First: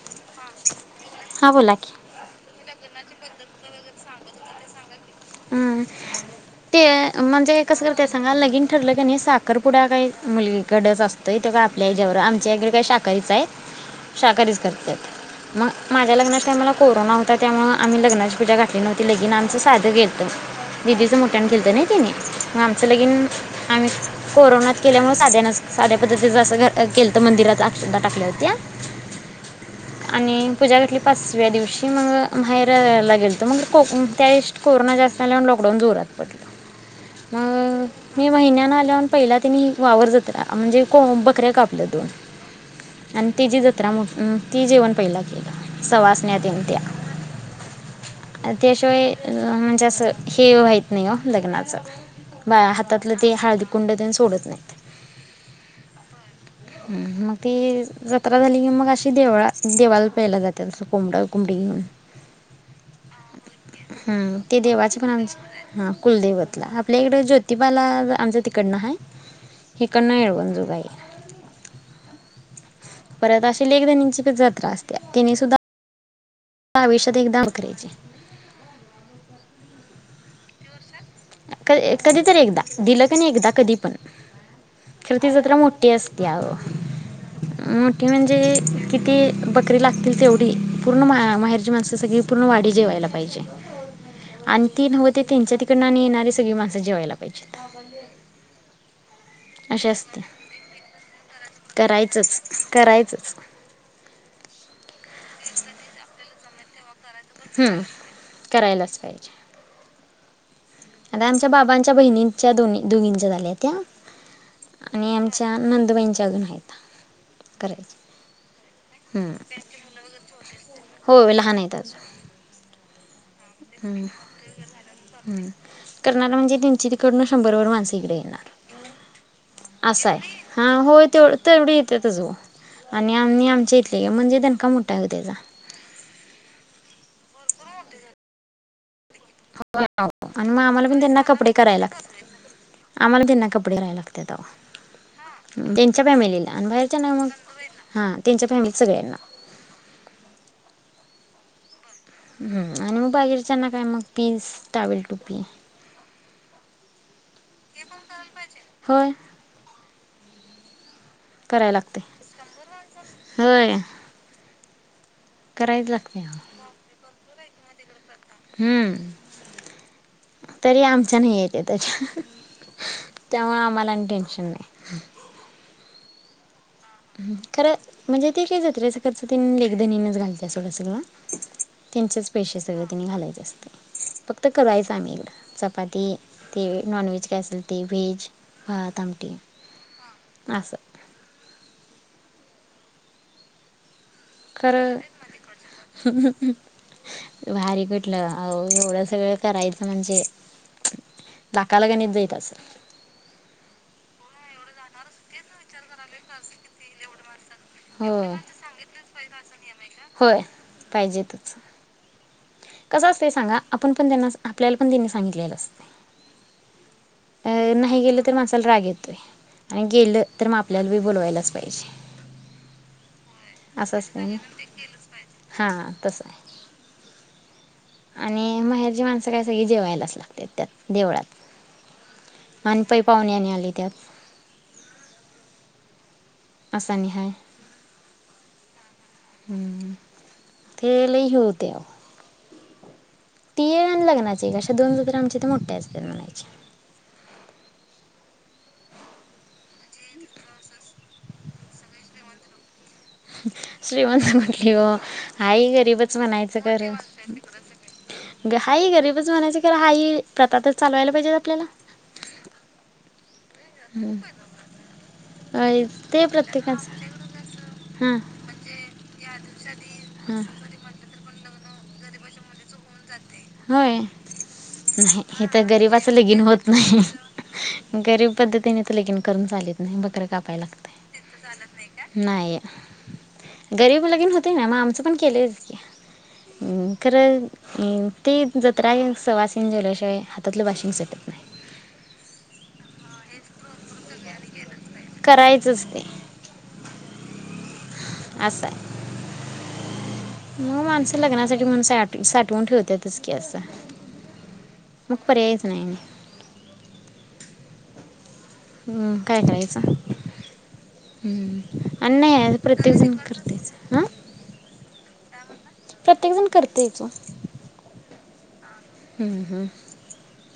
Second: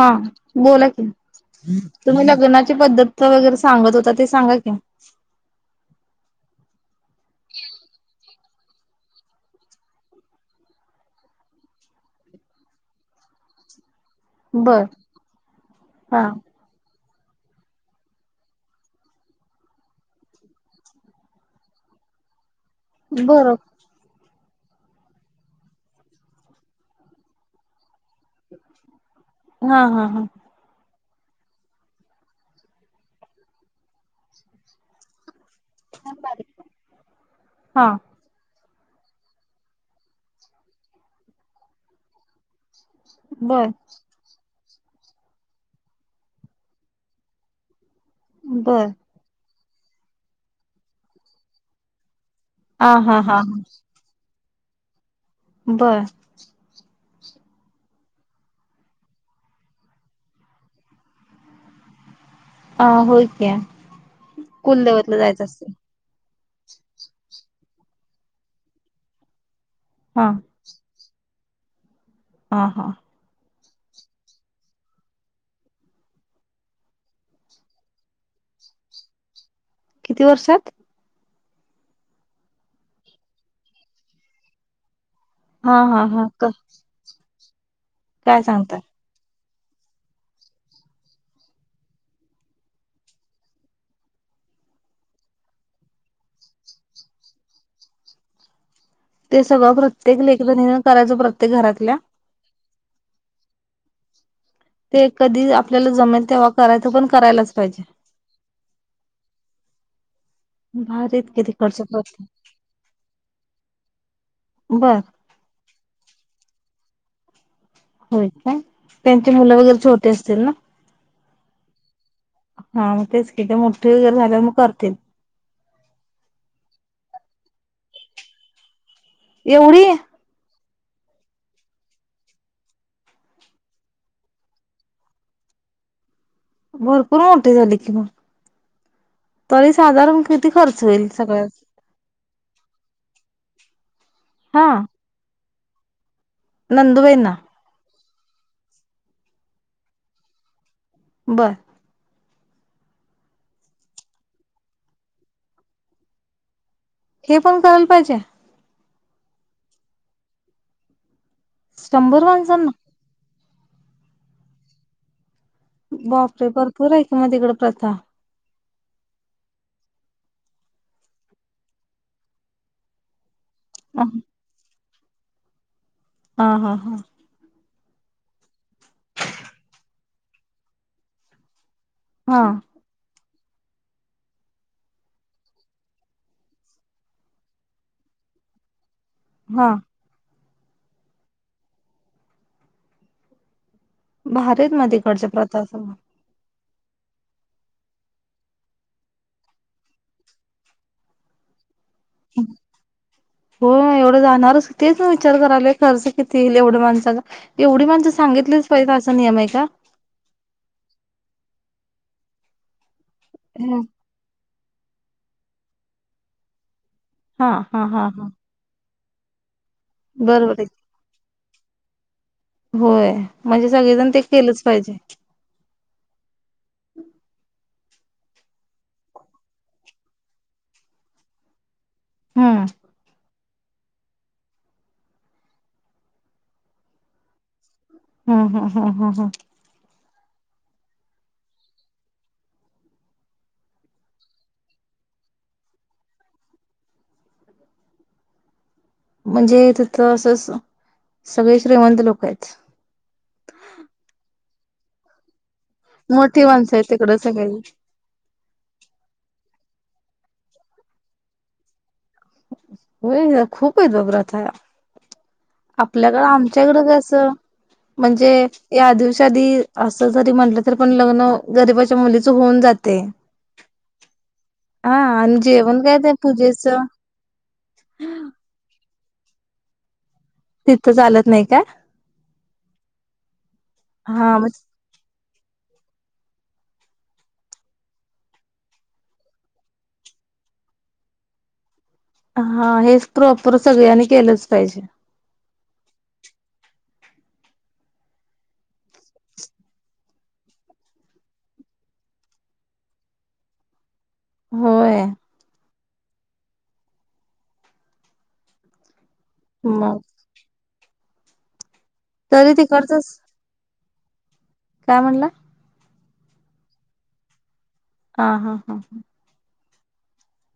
हा बोला कि, हां बोला की तुम्ही लग्नाची पध्दत वगैरे सांगत होतात. ते सांगा की? हम्म ते म्हणजे कसं करतेय सांगा, लगिन ठरलं की नाही साखर पुढा काही मुलगी कडच असतोय ते का आपल्या याच्यावर आमच्या इकडं काही शाकाहारीच हाय. शाकाहारीच बर करत्यात, मग माझ्या हा लग्नाच्या टायमाला कोरोना होता. तर त्यामुळे आम्ही लगनाची पुजा घातली नव्हती, लगीन आमचं साधं केलं. दिदीचं मोठ्यानं केलतं नाय तेनी. मग आमचं लगीन बर आम्हीच कोरोनात केल्यामुळे साध्या साध्या पद्धतीचं असं केलं तर मंदिरात अक्षदा टाकल्या होत हा हा हा आणि पूजा घातली पाचव्या दिवशी मग माहेर लागेल तर मग कोक त्या दि कोरोना जास्त [unintelligible] लॉकडाऊन जोरात पडल मग हा मी महिन्या आ पहिला तेनी वावर जत्रा म्हणजे बकऱ्या कापल्या दोन आणि तचीी बर जत्रा म ती जेवण पहिलं केलं सवासण्यात तेन त त्या बर शिवाय जास्त हे माहत नाही हो लग्नाचं बा हा हा हातातलं ते हा हळदी कुंड सोडत बरं मग ती जत्रा झाली की मग अशी देवाळा देवाला द्या यला जाते तस कोंबड कोंबडी घेऊन अ होके कुलदव हा दैवतला आपल्या इकडे जोतिबाला आमच्या तिकडन आहे हे कर हा एळवण जोगाई हा हा परत अशी लेक धणीची जत्रा असते तिने सुद्धा मला आयुष्यात एकदा वा करायचे किती वर्षात क कधी तररी एकदा दिलं क नाही एकदा कधी पण खरं ती जत्र हा मोठी हा हा असते अ मोठी म्हणजे काय सांगता किती री लागतील तेवढी पूर्ण माहेरची माणसं सगळी पूर्ण वाडी जेवायला पाहिजे आणि ती नव ते त्यांच्या तिकड सगळी माणसं जेवायला पाहिजेत ते सगळं प्रत्येक लेकीन करायचं प्रत्येक घरातल्या करायचच करायचंच ते कधी आपल्याला जमेल तेव्हा करायचं पण करायलाच हम् पाहिजे करायलाच पाहिजे भारीत आता कि आमच्या तिकडचं बाबांच्या प्रथा. बहिणींच्या दोघींच्या झाल्या त्या बर आणि आमच्या नंदुबाईंच्या अजून आहेत करायचे. होय का त्यांचे हम्म. मुलं वगैरे छोटे असतील ना हो लहान आहेत अजून हा म तेच तिथ मोठे वगैरे झाल्या म करतील करणार म्हणजे त्यांची तिकन शंभरभर माणस हिकडं येणार एवढी असंय हां होय तेव तेवढी येते तज आणि आम्ही आमच्या इटली का म्हणजे त्यांनका मोठा आहे ग त्याचा भरपूर मोठ झाली की म हो आणि मग आम्हाला पण त्यांना सगळ्याच कपडे कराय लाग आम्हाला त्यांना कपडे करायला लागते हा [inaudible] त्याच्या फॅमिलीला आणि बाहेरच्या ना मग नंदुबाईंना हा त्यांच्या फॅमिलीत सगळ्यांना बरं हम्म आणि मग बाहेरच्याना काय मग पीस टावेल टोपी हे पण करायल पाहिजे होय करायला लागते शंभर माणसानं होय करायच लागते बापरे! भरपूर आहेत किंवा तिकड प्रथा हम्म तरी आमच्या नाही येते त्याच्या तेेव्हा आम्हाला हा आणि टेन्शन नाही [inaudible] ह हा खरं म्हणजे ते काय जत्रेचा खर्च त लेखधनीनच घालते सगडं सगला त्यांचेच हा पैशसे सगळे त्यांनी घालायचे असतते फक्त करायचं आम्हील चपाती ते नॉन व्हेज काय असेल ते व्हेज भात आम हा आसं भारीच म तिकडच्या प्रथास भारीकटलं अ एवढं सगळं करायचं म्हणजे बा हो एवढं जाणारच तेच ना विचार कराल खर्च किती येईल एवढं माणसाचा एवढी माणसं होय. सांगितलीच पाहिे असा नियम आहे का होय पाहिजेतच. कसं असते सांगा आपण पण त्यांना आपल्याला पण त्यांनी सांगितलेलं असते हा अ हा नाही हा गेलं हा तर मसाला राग येत ते आणि गेलं तर बरोबर मग, आहे आपल्यात बी बोलवायलाचं पैसे होय म्हणजे, सगळेजण ते असतंय ना केलंच पाहिजे. हां तसं आहे आणि माहेरची माणसं काय सगळी जेवायलाच लागत्यात त्यात देवळात. हम्म आणि पै पाहुणे आणि आली. येत्यात. आस आणि हाय. ह हम. हा हा हा. ते लय हे होतय आवं. ती एक आणि लग्नाची एक अशा दोन ग्रामच्या तर मोठ्या असत्यातं म्हणायच्या. म्हणजे तिथं अस स सगळे श्रीमंत लोक आहेत? श्रीमंत म [unintelligible] हाई गरीबच मोठी म्हणायचं माणसं खर, आहेत तिकडं सगळी हाय गरीबच म्हणायचं खर हाई प्रथा तर चालवायला पाहिजेत आपल्याला. होय गं. खूपाय गभरा आता - - अ आपल्याकड ते आमच्याकडं प्रत्येकाचं कस हां म्हणजे आदिवरशादी असं जरी म्हटलं तरी पण लग्न गरीबाच्या मुलीच होऊन जातयं. होय. नाही हित जेवण काय गरीबाच ते लगीन पूजेच होत नाही. गरीब पद्धतीने - - लगीन करून चालत नाही. बकर - - कापाय लागतय. तिथं चालत नाही काय गरीब लगिन हा मग होतेय ना. म आमच पण केलयचं कि अ खरं अ - - ती जत्रा हि सवसणी जेवल्याशिवाय हातातलं बाशिंग सुटत नाही. हा. हेच प्रॉपर सगळ्यांनी केलंच पाहिजे. करायचच ते असाय. म माणसं लग्नासाठी म्हणुन साठ साठवून ठेवत्यातच की अस. होय. नाही नाही. हम. काय करायचं? मग हम. अन्याय तरी आहे, प्रत्येक तिकडचंच जण करतयचं. अह. काय म्हणला? प्रत्येक जण करतय की हा हा हा हा.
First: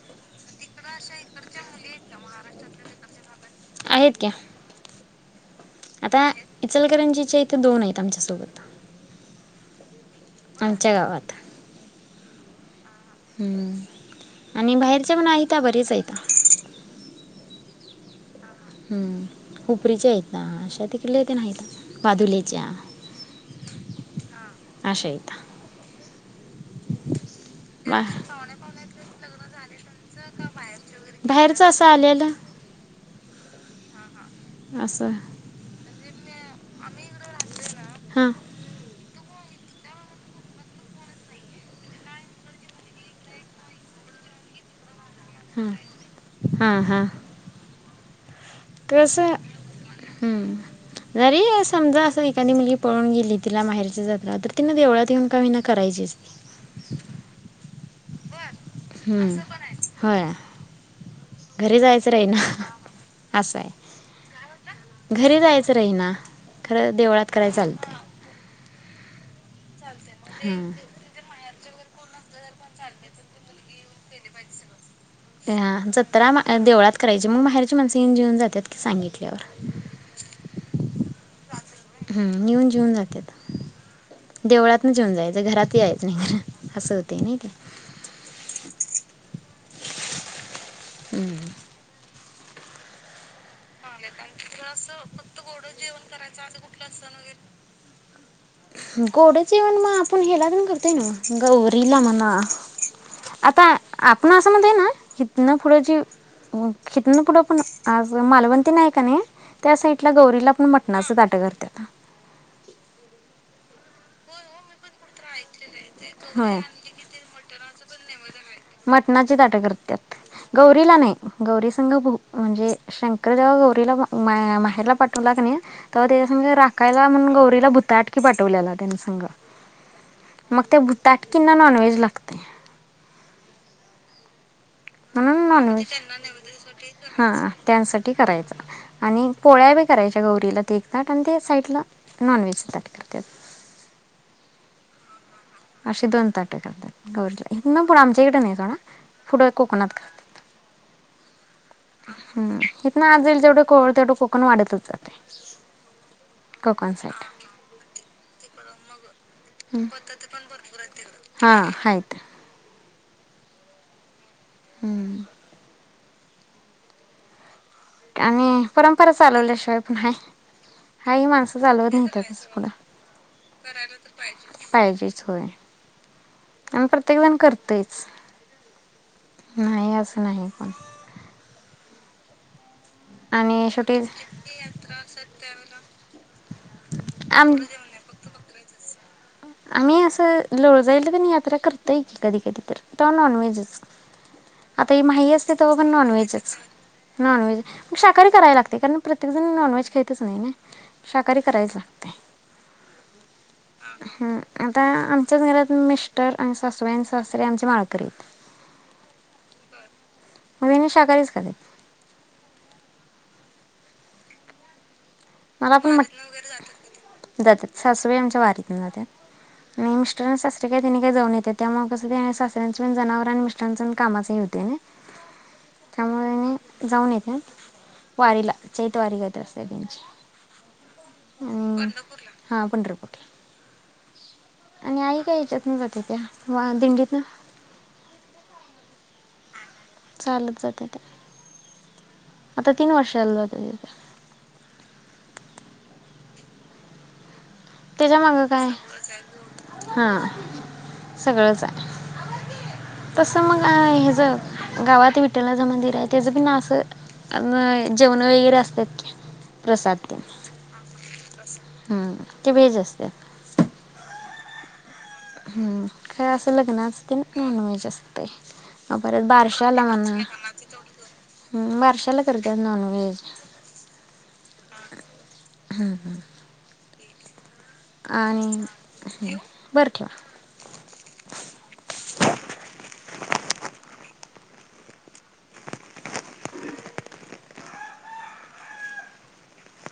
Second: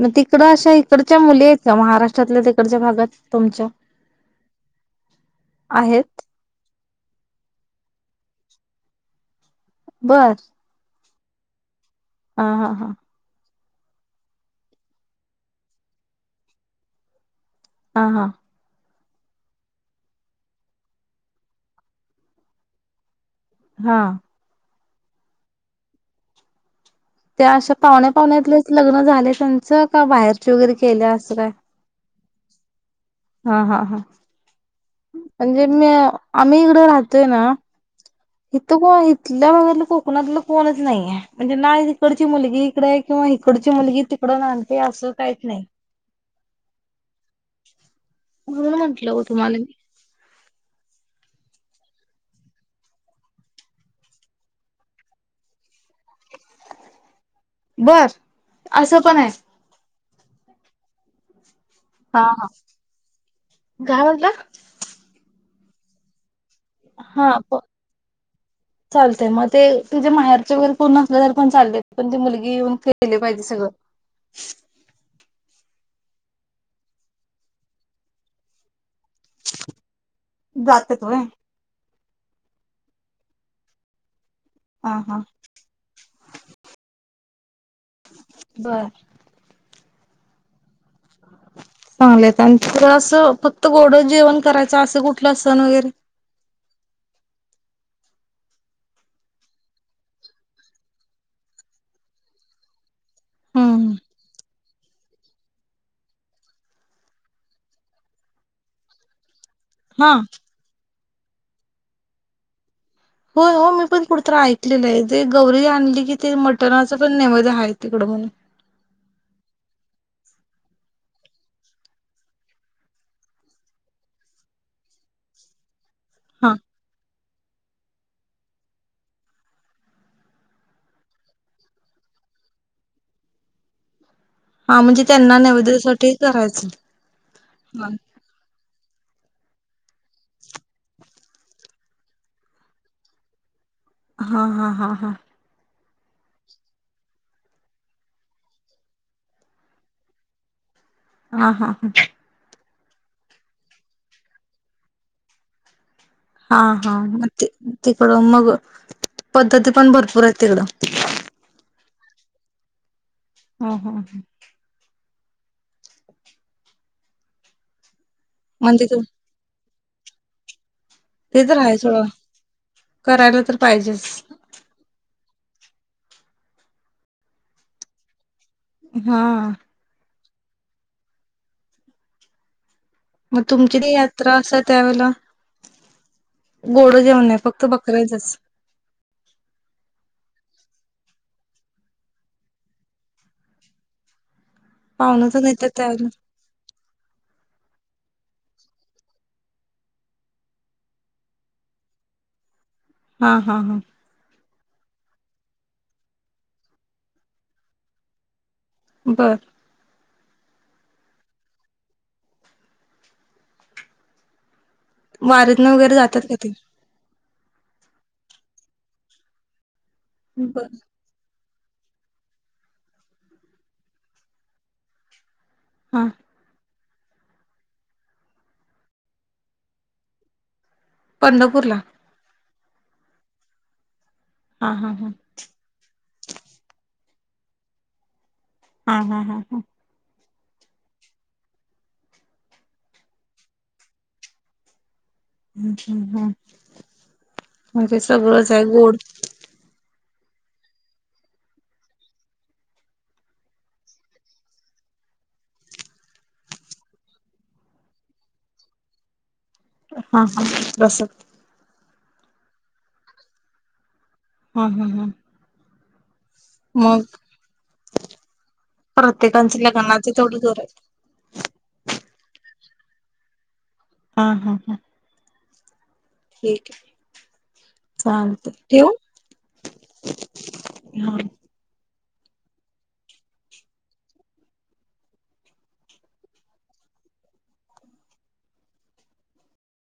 म ती तिकड अशा इकडच्या मुली आहेत का महाराष्ट्रातल्या त तीकडच्या भागात तुमच्या? आहेत क्या आहेत. इचलकरंजी च्या हित दोन आहेत आमच्यासोबत. बर आमच्या गावात. हा हा हां. आणि बाहेरचे पण आहेत बरेच आहेत. हा हा. हा खूपरीच्या आहेत्या आशा तिकडल्या लय आहेत बादुलेच्या हा. आशा आहेत. त्या अशा वा पाहुण्या पाहुण्यातलेच लग्न झाले च का बाहेरचे वगैरे केल्या केलं? असं काय? बाहेरचं असं आलेलं हा हा हा. असं म्हणजे मी आम्ही इकड राहतोय ना हां इथं कुठल्या भागातलं कोकणातलं कोणच नाहीये म्हणजे नाही ती कडची मुलगी इकडे आहे, किंवा इकडची मुलगी तिकडं नाते असं काहीच नाही हम हा हा. म्हून म्हंटलं हो तुम्हाला मी, हम्म जरे समजा असं एखादी मुली पळून गेली, तिला बाहेरच्या जत्रा तर तिन देवळात येऊन होईना करायचीच. बर! असं पण आहे हम्. होय. घरी जायचं हा नाहीना, हा असंय काय म्हटलं घरी जायचं रहिणा खरं देवळात कराय हा चालतंय. चालतय म ते तुझ्या माहेरच्या वगैर कोण नसले तर चालतय पण ते मुलगी येऊन केले पाहिजे सगळं. तर देवळात करायची मग माहेरची माणस येउन जीऊन जात्यात की सांगि जात्यात होय? हम्म येऊन जेऊन जात्यात! हा देवळातनं जेवून हा. जायचं, घरात यायच नाही असं होत. ते नाही ते बरं. हम्म. [unintelligible] आलयं ताण पुर असं फक्त गोड चाले जेवण आणि कुठला करायचं असं कुठलं फक्त सण गोडं वगैरे जेवण करायचं असा कुठला सण वगैरे गोडं जेवण मग आपुण हेला तेन करतोय नव्ह, गौरीला म्हणा आता हम्म आपण असं म्हणतोय ना, हितन पुढं जी हितन पुढं पण, आज मालवण ते नाही कनइ त्या हा साईटला गौरीला पण. मट मटणाचे ताट करत्यात. होय ओ मी पण कुठ तरी ऐकलेलं आहे. जे गौरी आण कि ते होय मटनाच पण नैवेद्य आहेत. तिकड पण. मटणाची ताट करत्यात गौरीला नाही. गौरी संघ म्हणजे शंकरदेव गौरीला माहेरला पाठवला कनी. तवा तेच्या संग हा राखायला म्हनून गौ रीला त्यानं भुताटकी पाठवलेलं त्यानं संग. मग त्या भुताटकिना नॉनव्हेज लागतंय. हा म्हणजे त्यांना म्हणून नॉनव्हेज. नैवेद्यासाठी करायचं. हा हा त्यांसाठी करायच. आणि पोळ्या बी करायच्या गौरीला ते एक-ताट आणि ते साईडला नॉन व्हेज ताट करतात. हा, हा, हा, हा. असे दोन ताटे करतात. गौरीला हीतंन पुढ आमच्या इकडे नाही पुढं कोकनात करतात. हा. हा. हा हम. आत जाईल तेवढं खोल तेवढं कोकण वाढतच जाते. हा. हा. म तिकडं मग. पद्धती पण भरपूर पध्दती आहेत पण तिकडं. भरपुर हायत त्या. हा हायत. हा हा. हम. आणि म्हणजे तू परंपरा चालवल्या शिवाय नाही. हाय ही ते तर माणसं आहे चालवत सोडा नेहत्यात पुढं करायला ते तर तर हायचं सोडं, करायला पाहिजेच तर पाहिजेच पाहिजे. होय, आणि प्रत्येक जण करतयचं. हा. नाही होतं. मग तुमची ती शेवटी यात्रा असत्या त्यावेळेला गोड जेवण नाही, आम फक्त बकय्राचचं.. आम्ही असं लोळजाईला तेन यात्रा करतोय, की कधी कधी तर तेव्हा नॉनव्हेजचं. आता ही पाहुण माही तर असते, येतात तेव्हा पण त्यावेळेला नॉनव्हेजचं. नॉनव्हेज मग शाकाहारी करायला लागतंय, कारण प्रत्येकजण नॉनव्हेज खाईतचं नाही ना शाकाहारी करायच लागतंयं. हा हा हा. आता आमच्याच घरात मिस्टर आणि सासूबाई आणि सासरे आमचे माळकरी हाईत. बरं. मग हेनी शाकाहारीच खात्यांत. वारीतन मला पण वगैरे जातात का तेनी. मट जातात. सासूबाई आमच्या वारीतून जातात. आणि मिस्टर आणि. बर सासरे काय तेनी काय जाऊन येत्यात. त्या मग सासऱ्यांच पण जनावर आणि. मिस्टरांच पण कामाच हे होते. हा. जाऊन येते. वारीला चैत वारी करत असते त्यांची. पंढरपूर ला. आणि हां पंढरपूरला. हा हा आणि हा आई काय याच्यातन जात्याता दिंडीत. ह. हा. हा. हा. हा. चालत जात्यात आता तीन वर्ष झाल जात्यात. हम्म. हम्म. हम्म. म्हणजे त्याच्या मागं सगळंच आहे काय गोड हां सगळंच आहे. तस मग अ हेज गावात विठ्ठला च मंदिर आहे त्याच बी जेवण वगैरे असतात की. प्रसाद ते हा. हा. प्रसाद. हम्म, ते वेज असतंय. हम्म हम्म हम्म. हम्म. काय असं लग्नाचा तेन नॉनवेज असतंय, आ परत प्रत्येकांच बारशाला लग्नाच म्हणा तेवढं जोर आहे हम्म बारशाला करत त्यात नॉनवेज हा हा हा. हम्म हम्म. ठीकये. आणि बरं ठेवा हा